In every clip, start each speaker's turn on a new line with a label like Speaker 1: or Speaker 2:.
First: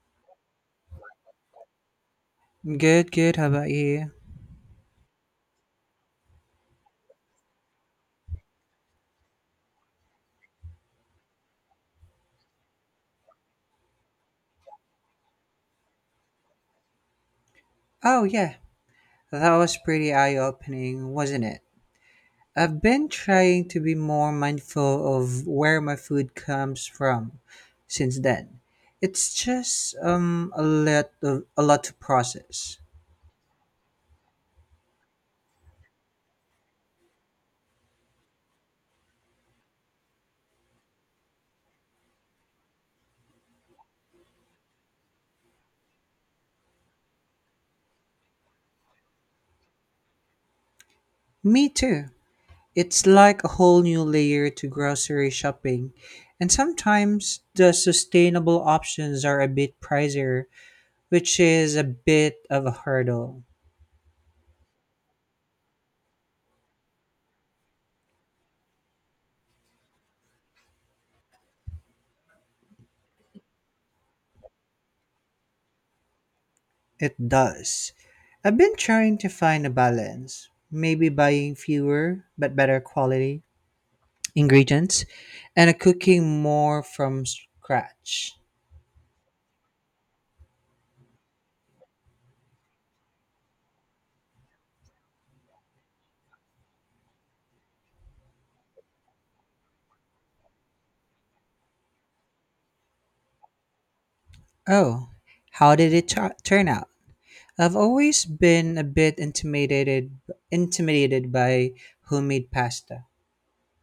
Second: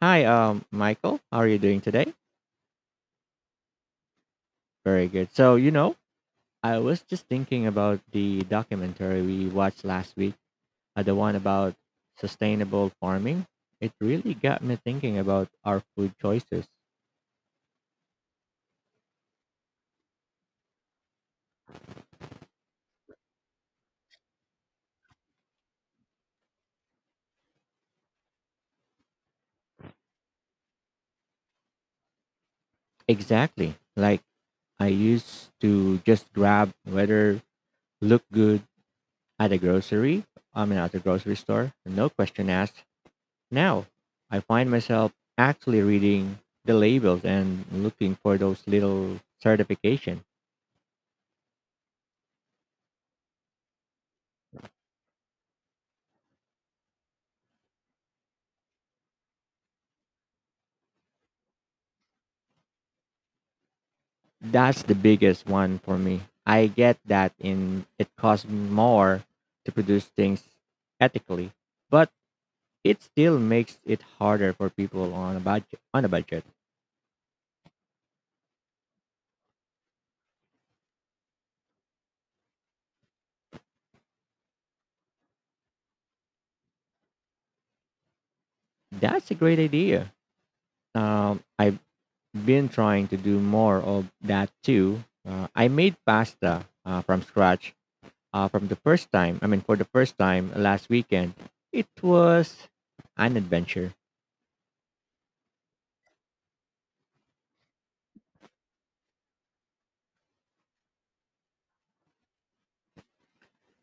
Speaker 1: Hi, Michael. How are you doing today?
Speaker 2: Good, good. How about you?
Speaker 1: Very good. So, you know, I was just thinking about the documentary we watched last week, the one about sustainable farming. It really got me thinking about our food choices.
Speaker 2: Oh, yeah. That was pretty eye opening, wasn't it? I've been trying to be more mindful of where my food comes from since then. It's just a lot of, a lot to process.
Speaker 1: Exactly. Like I used to just grab whether look good at a grocery, I mean, at the grocery store, no question asked. Now I find myself actually reading the labels and looking for those little certification.
Speaker 2: Me too. It's like a whole new layer to grocery shopping, and sometimes the sustainable options are a bit pricier, which is a bit of a hurdle.
Speaker 1: That's the biggest one for me. I get that in it costs more to produce things ethically, but it still makes it harder for people on a budget. On a budget,
Speaker 2: It does. I've been trying to find a balance, maybe buying fewer but better quality ingredients and cooking more from scratch.
Speaker 1: that's a great idea. I've been trying to do more of that too. I made pasta from scratch from the first time. I mean, for the first time last weekend, it was an adventure.
Speaker 2: Oh, how did it turn out? I've always been a bit intimidated by homemade pasta.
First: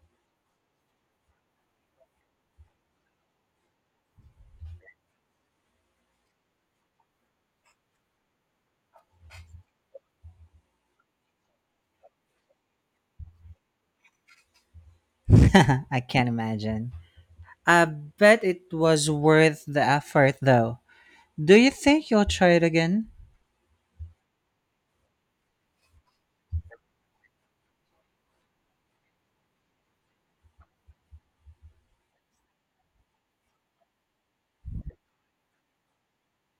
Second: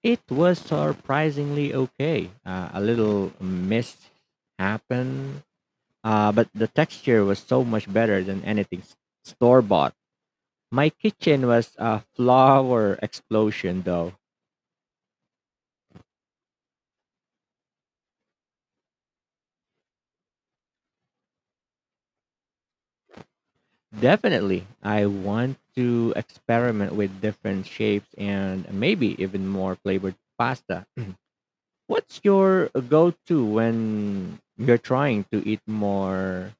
Speaker 1: It was surprisingly okay. A little mist happened, but the texture was so much better than anything store bought. My kitchen was a flower explosion, though.
Speaker 2: I can't imagine. I bet it was worth the effort though. Do you think you'll try it again?
Speaker 1: Definitely, I want to experiment with different shapes and maybe even more flavored pasta. What's your go to when you're trying to eat more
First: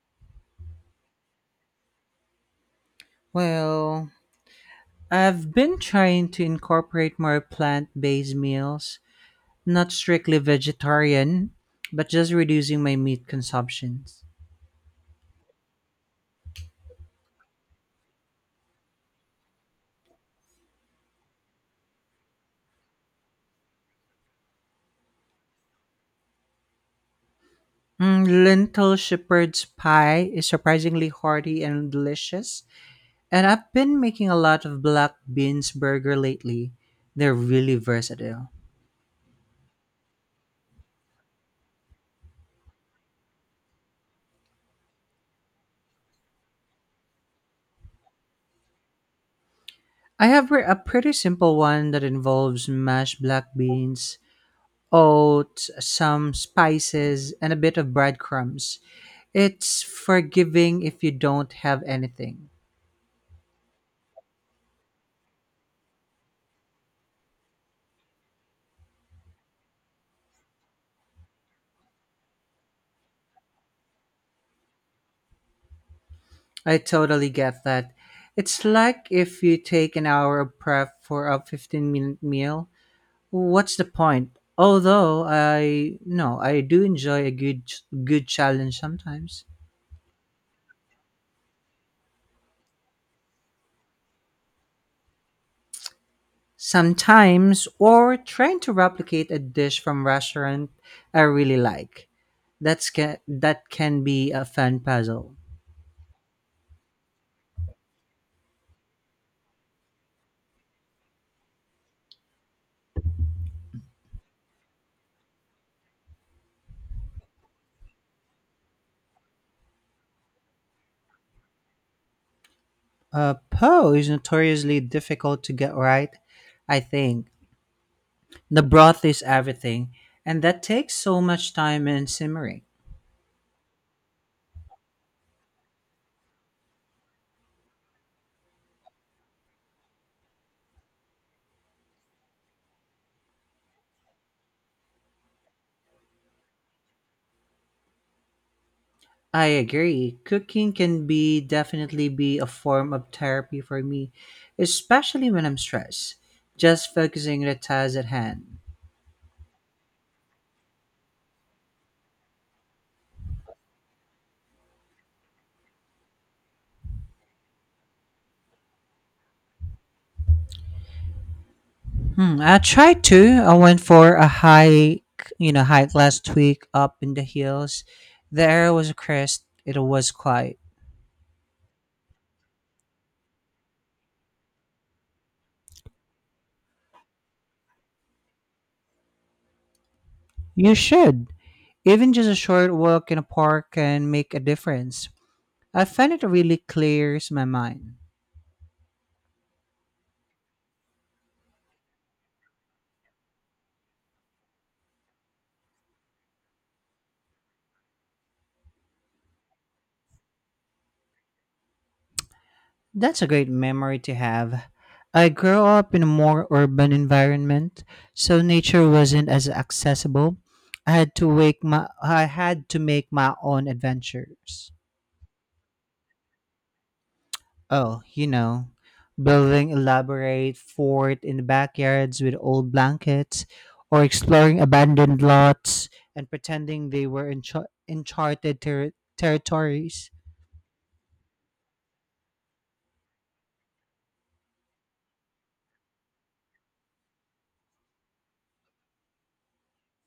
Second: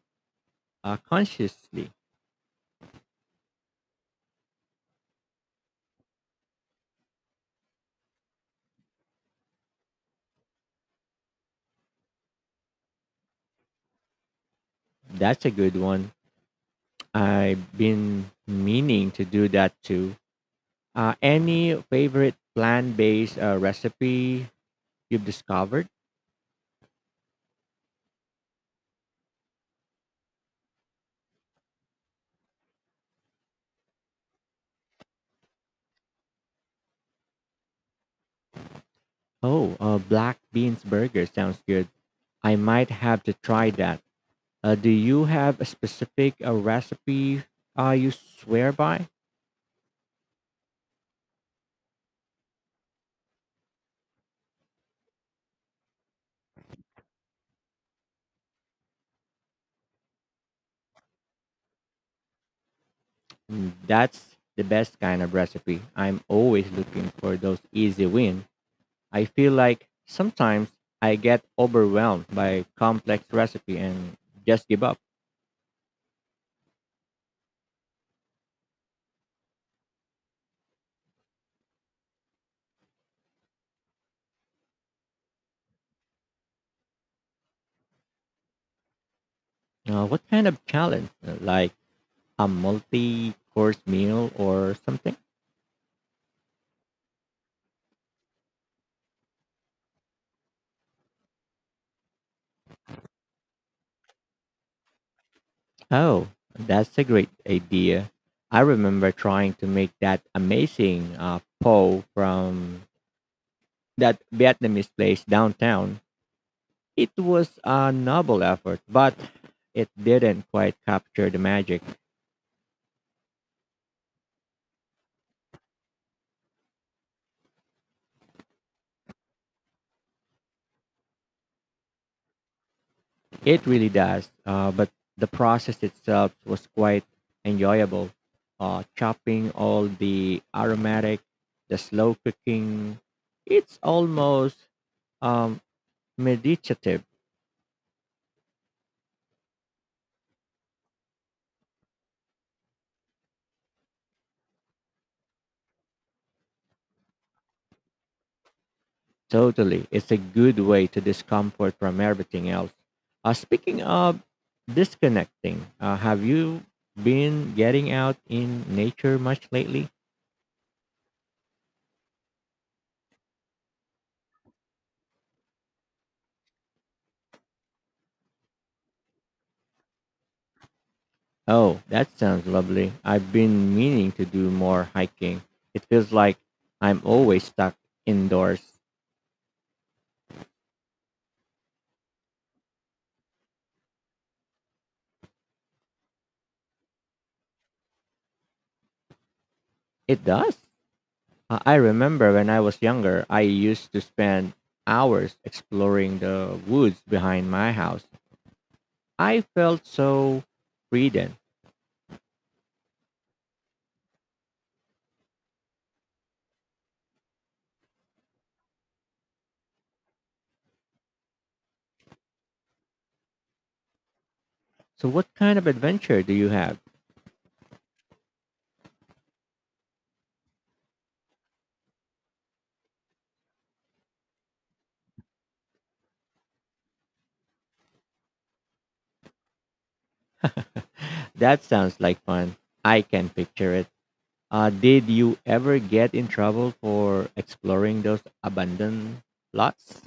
Speaker 1: consciously?
Speaker 2: Well, I've been trying to incorporate more plant based meals, not strictly vegetarian, but just reducing my meat consumptions.
Speaker 1: That's a good one. I've been meaning to do that too. Any favorite plant-based recipe you've discovered?
Speaker 2: Mm, lentil shepherd's pie is surprisingly hearty and delicious, and I've been making a lot of black beans burger lately. They're really versatile.
Speaker 1: Oh, black beans burger sounds good. I might have to try that. Do you have a specific recipe you swear by?
Speaker 2: A pretty simple one that involves mashed black beans, oats, some spices, and a bit of breadcrumbs. It's forgiving if you don't have anything.
Speaker 1: Mm, that's the best kind of recipe. I'm always looking for those easy win. I feel like sometimes I get overwhelmed by complex recipe and just give up.
Speaker 2: I totally get that. It's like if you take an hour of prep for a 15-minute meal. What's the point? Although I no, I do enjoy a good challenge sometimes.
Speaker 1: What kind of challenge? Like a multi course meal or something?
Speaker 2: Sometimes or trying to replicate a dish from restaurant I really like. That can be a fun puzzle.
Speaker 1: Oh, that's a great idea. I remember trying to make that amazing po from that Vietnamese place downtown. It was a noble effort, but it didn't quite capture the magic.
Speaker 2: Po is notoriously difficult to get right, I think. The broth is everything, and that takes so much time and simmering.
Speaker 1: It really does. But the process itself was quite enjoyable. Chopping all the aromatic, the slow cooking. It's almost um, meditative.
Speaker 2: I agree. Cooking can be definitely be a form of therapy for me, especially when I'm stressed. Just focusing on the task at hand.
Speaker 1: Totally. It's a good way to discomfort from everything else. Speaking of disconnecting, have you been getting out in nature much lately?
Speaker 2: Hmm, I tried to. I went for a hike, hike last week up in the hills. The air was crisp. It was quiet.
Speaker 1: Oh, that sounds lovely. I've been meaning to do more hiking. It feels like I'm always stuck indoors.
Speaker 2: You should. Even just a short walk in a park can make a difference. I find it really clears my mind.
Speaker 1: It does. I remember when I was younger, I used to spend hours exploring the woods behind my house. I felt so free then.
Speaker 2: That's a great memory to have. I grew up in a more urban environment, so nature wasn't as accessible. I had to make my own adventures.
Speaker 1: So, what kind of adventure do you have?
Speaker 2: Oh, you know, building elaborate fort in the backyards with old blankets, or exploring abandoned lots and pretending they were in uncharted territories.
Speaker 1: That sounds like fun. I can picture it. Did you ever get in trouble for exploring those abandoned lots?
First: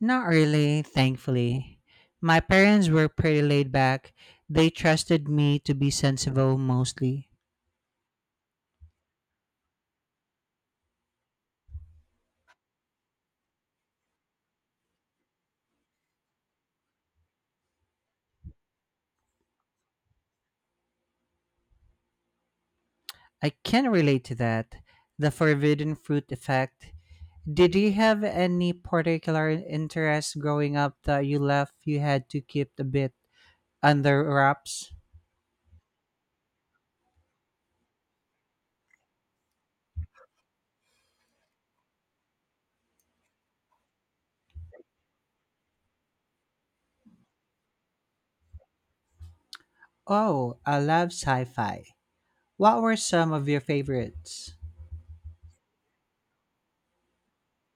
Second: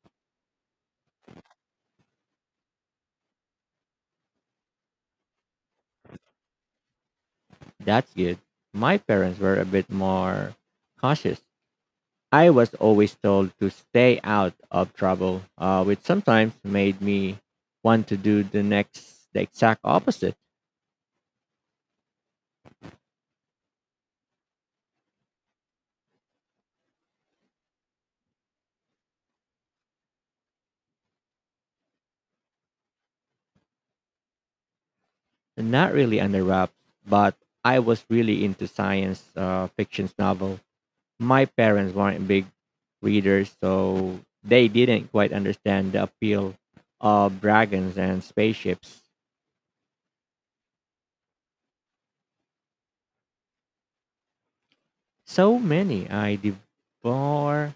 Speaker 2: Not really, thankfully. My parents were pretty laid back. They trusted me to be sensible mostly.
Speaker 1: That's good. My parents were a bit more cautious. I was always told to stay out of trouble, which sometimes made me want to do the exact opposite.
Speaker 2: I can relate to that. The forbidden fruit effect. Did you have any particular interest growing up that you had to keep a bit under wraps?
Speaker 1: Not really under wraps, but I was really into science fiction's novel. My parents weren't big readers, so they didn't quite understand the appeal of dragons and spaceships.
Speaker 2: Oh, I love sci fi. What were some of your favorites?
Speaker 1: So many I devour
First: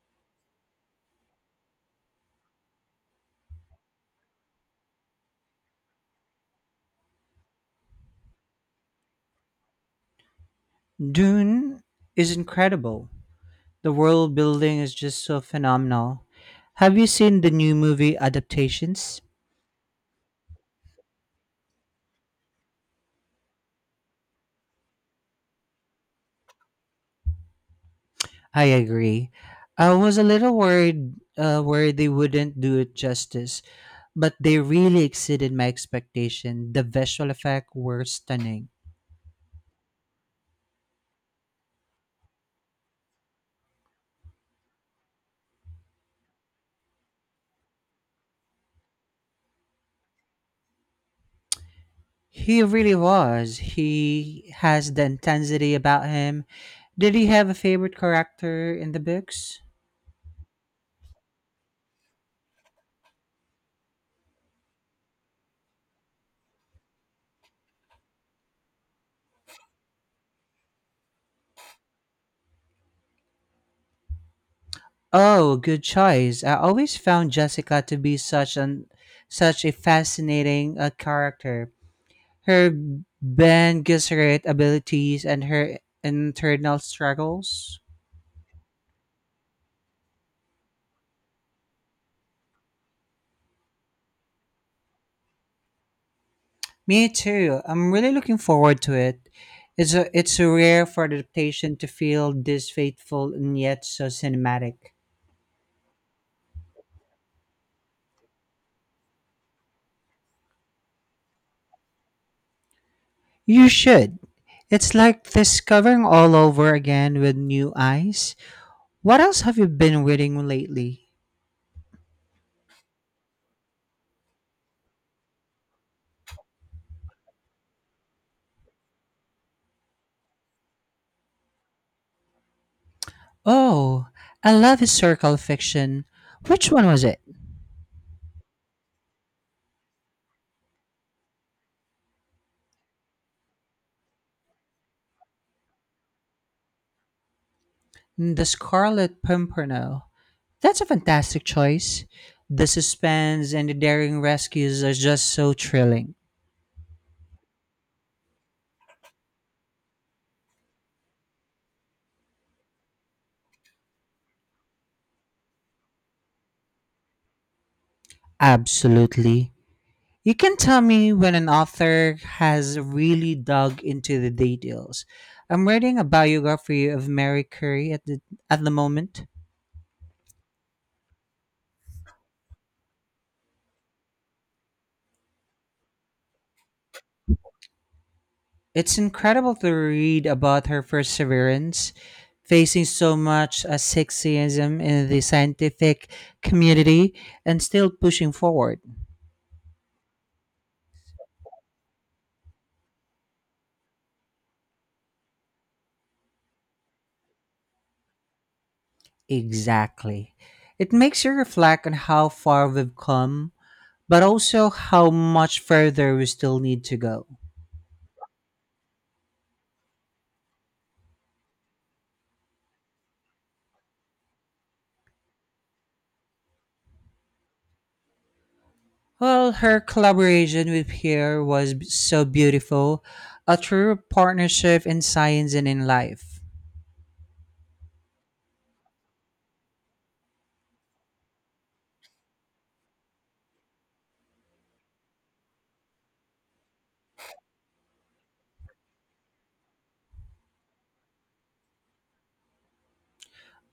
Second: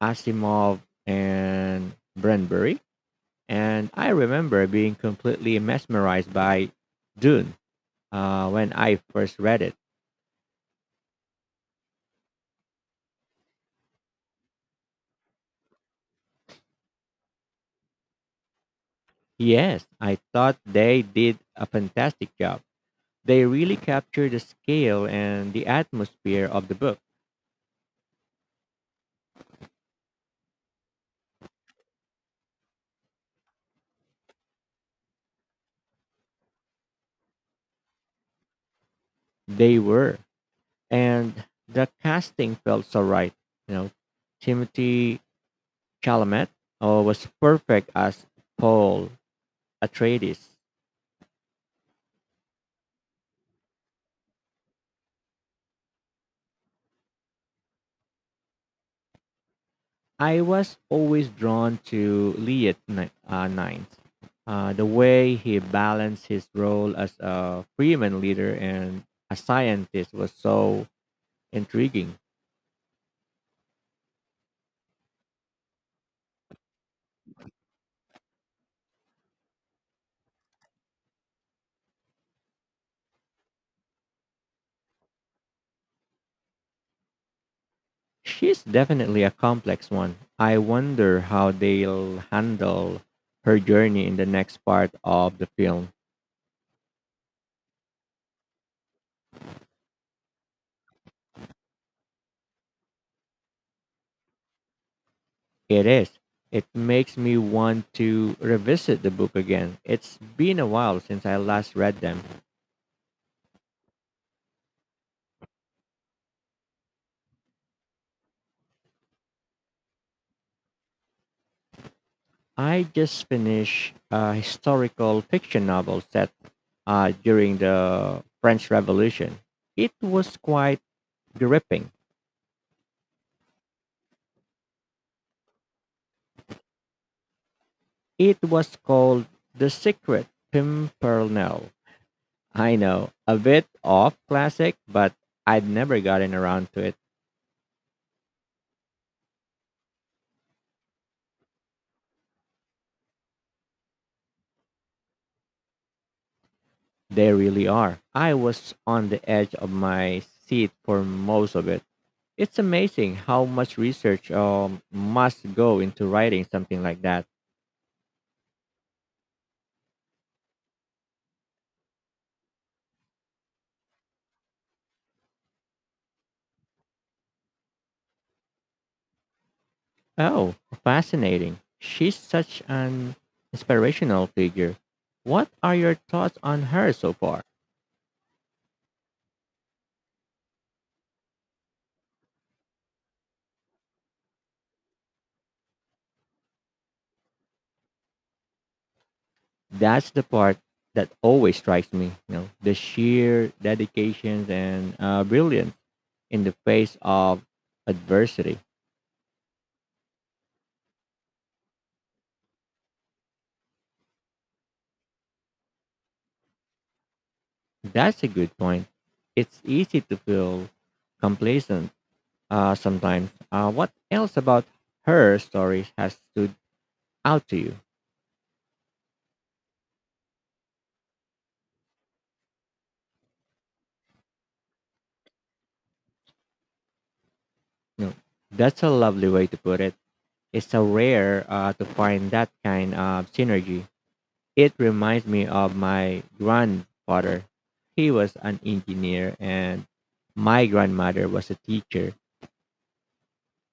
Speaker 1: Asimov and Brandbury. And I remember being completely mesmerized by Dune when I first read it.
Speaker 2: Dune is incredible. The world building is just so phenomenal. Have you seen the new movie adaptations?
Speaker 1: Yes, I thought they did a fantastic job. They really captured the scale and the atmosphere of the book.
Speaker 2: I agree. I was a little worried where they wouldn't do it justice, but they really exceeded my expectation. The visual effects were stunning.
Speaker 1: They were. And the casting felt so right. You know, Timothy Chalamet was perfect as Paul Atreides.
Speaker 2: He really was. He has the intensity about him. Did he have a favorite character in the books?
Speaker 1: I was always drawn to Nines. The way he balanced his role as a freeman leader and a scientist was so intriguing.
Speaker 2: Oh, good choice. I always found Jessica to be such a fascinating character. Her Ben Gesserit abilities and her internal struggles.
Speaker 1: She's definitely a complex one. I wonder how they'll handle her journey in the next part of the film.
Speaker 2: Me too. I'm really looking forward to it. It's a rare for adaptation to feel this faithful and yet so cinematic.
Speaker 1: It is. It makes me want to revisit the book again. It's been a while since I last read them.
Speaker 2: You should. It's like discovering all over again with new eyes. What else have you been reading lately?
Speaker 1: I just finished a historical fiction novel set during the French Revolution. It was quite gripping.
Speaker 2: Oh, I love historical fiction. Which one was it?
Speaker 1: It was called The Secret Pimpernel. I know, a bit off classic, but I'd never gotten around to it.
Speaker 2: The Scarlet Pimpernel. That's a fantastic choice. The suspense and the daring rescues are just so thrilling.
Speaker 1: They really are. I was on the edge of my seat for most of it. It's amazing how much research must go into writing something like that.
Speaker 2: Absolutely. You can tell me when an author has really dug into the details. I'm reading a biography of Mary Curie at the moment.
Speaker 1: Oh, fascinating. She's such an inspirational figure. What are your thoughts on her so far?
Speaker 2: It's incredible to read about her perseverance, facing so much sexism in the scientific community, and still pushing forward.
Speaker 1: That's the part that always strikes me, you know, the sheer dedication and brilliance in the face of adversity.
Speaker 2: Exactly. It makes you reflect on how far we've come, but also how much further we still need to go.
Speaker 1: That's a good point. It's easy to feel complacent sometimes. What else about her stories has stood out to you?
Speaker 2: Well, her collaboration with Pierre was so beautiful, a true partnership in science and in life.
Speaker 1: You know, that's a lovely way to put it. It's so rare to find that kind of synergy. It reminds me of my grandfather. He was an engineer, and my grandmother was a teacher.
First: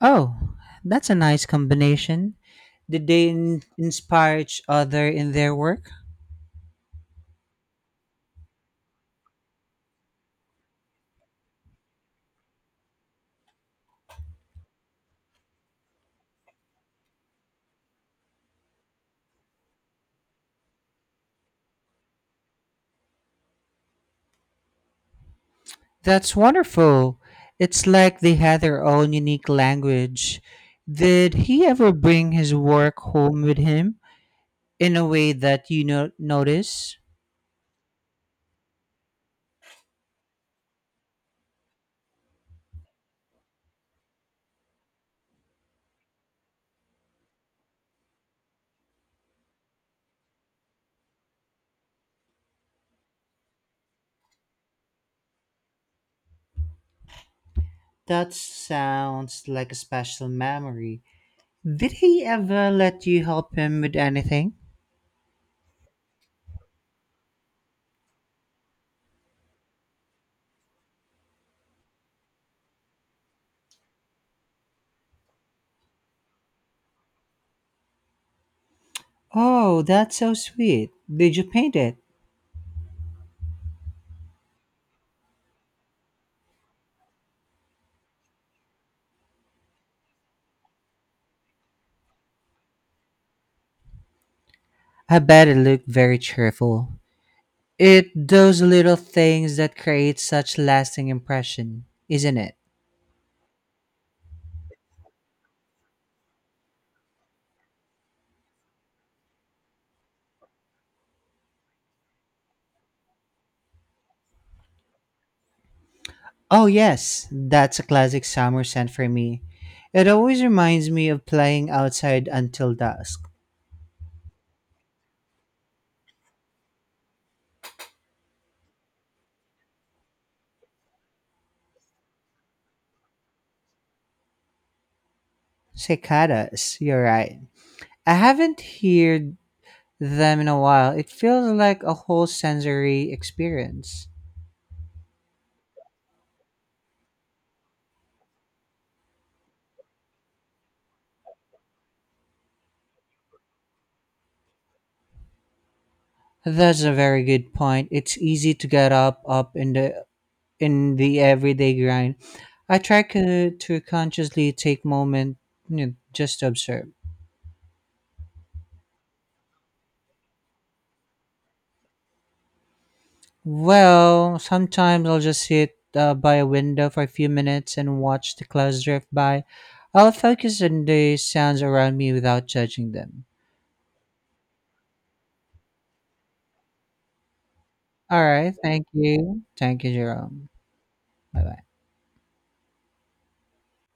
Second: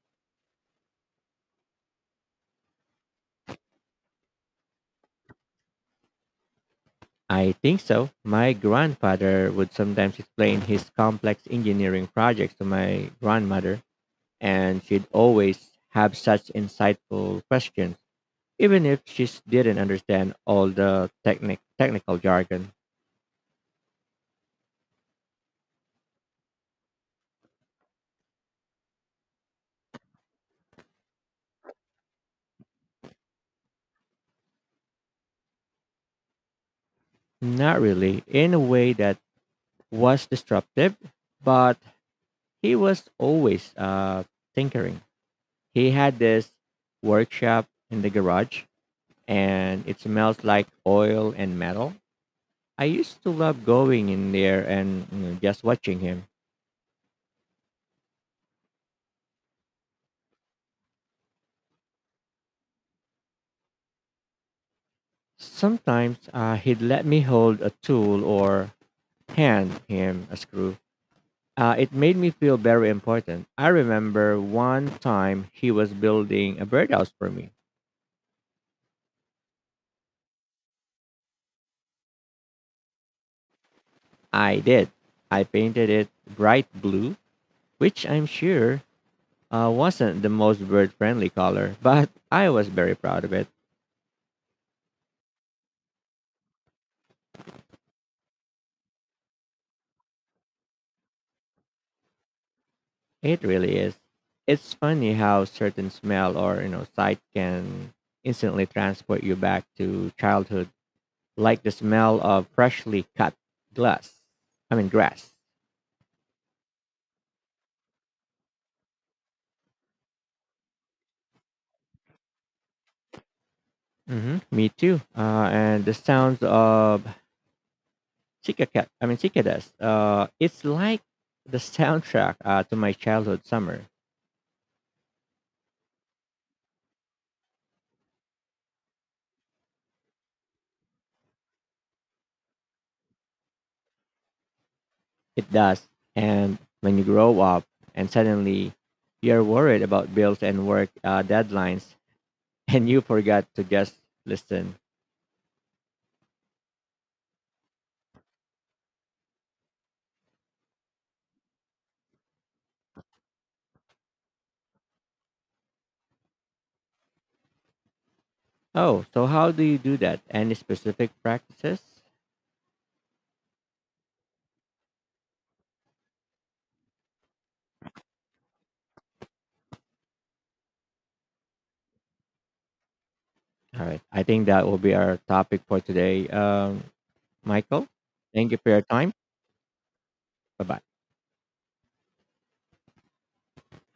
Speaker 2: Oh, that's a nice combination. Did they inspire each other in their work?
Speaker 1: I think so. My grandfather would sometimes explain his complex engineering projects to my grandmother, and she'd always have such insightful questions, even if didn't understand all the technical jargon.
Speaker 2: That's wonderful. It's like they had their own unique language. Did he ever bring his work home with him in a way that you notice?
Speaker 1: Not really, in a way that was disruptive, but he was always tinkering. He had this workshop in the garage, and it smells like oil and metal. I used to love going in there and, you know, just watching him.
Speaker 2: That sounds like a special memory. Did he ever let you help him with anything?
Speaker 1: Sometimes he'd let me hold a tool or hand him a screw. It made me feel very important. I remember one time he was building a birdhouse for me.
Speaker 2: Oh, that's so sweet. Did you paint it?
Speaker 1: I did. I painted it bright blue, which I'm sure wasn't the most bird friendly color, but I was very proud of it.
Speaker 2: I bet it looked very cheerful. It those little things that create such lasting impression, isn't it?
Speaker 1: It really is. It's funny how certain smell or, you know, sight can instantly transport you back to childhood, like the smell of freshly cut glass. I mean grass.
Speaker 2: Oh yes, that's a classic summer scent for me. It always reminds me of playing outside until dusk.
Speaker 1: Me too. And the sounds of cicacat, I mean cicadas. It's like the soundtrack to my childhood summer.
Speaker 2: Cicadas, you're right. I haven't heard them in a while. It feels like a whole sensory experience.
Speaker 1: It does. And when you grow up and suddenly you're worried about bills and work deadlines and you forgot to just listen.
Speaker 2: That's a very good point. It's easy to get up in the everyday grind. I to consciously take moment, you know, just to observe.
Speaker 1: Oh, so how do you do that? Any specific practices?
Speaker 2: Well, sometimes I'll just sit by a window for a few minutes and watch the clouds drift by. I'll focus on the sounds around me without judging them.
Speaker 1: All right. I think that will be our topic for today. Michael,
Speaker 2: All
Speaker 1: thank
Speaker 2: right,
Speaker 1: you for your
Speaker 2: thank
Speaker 1: time.
Speaker 2: you. Thank you, Jerome.
Speaker 1: Bye bye.
Speaker 2: Bye bye.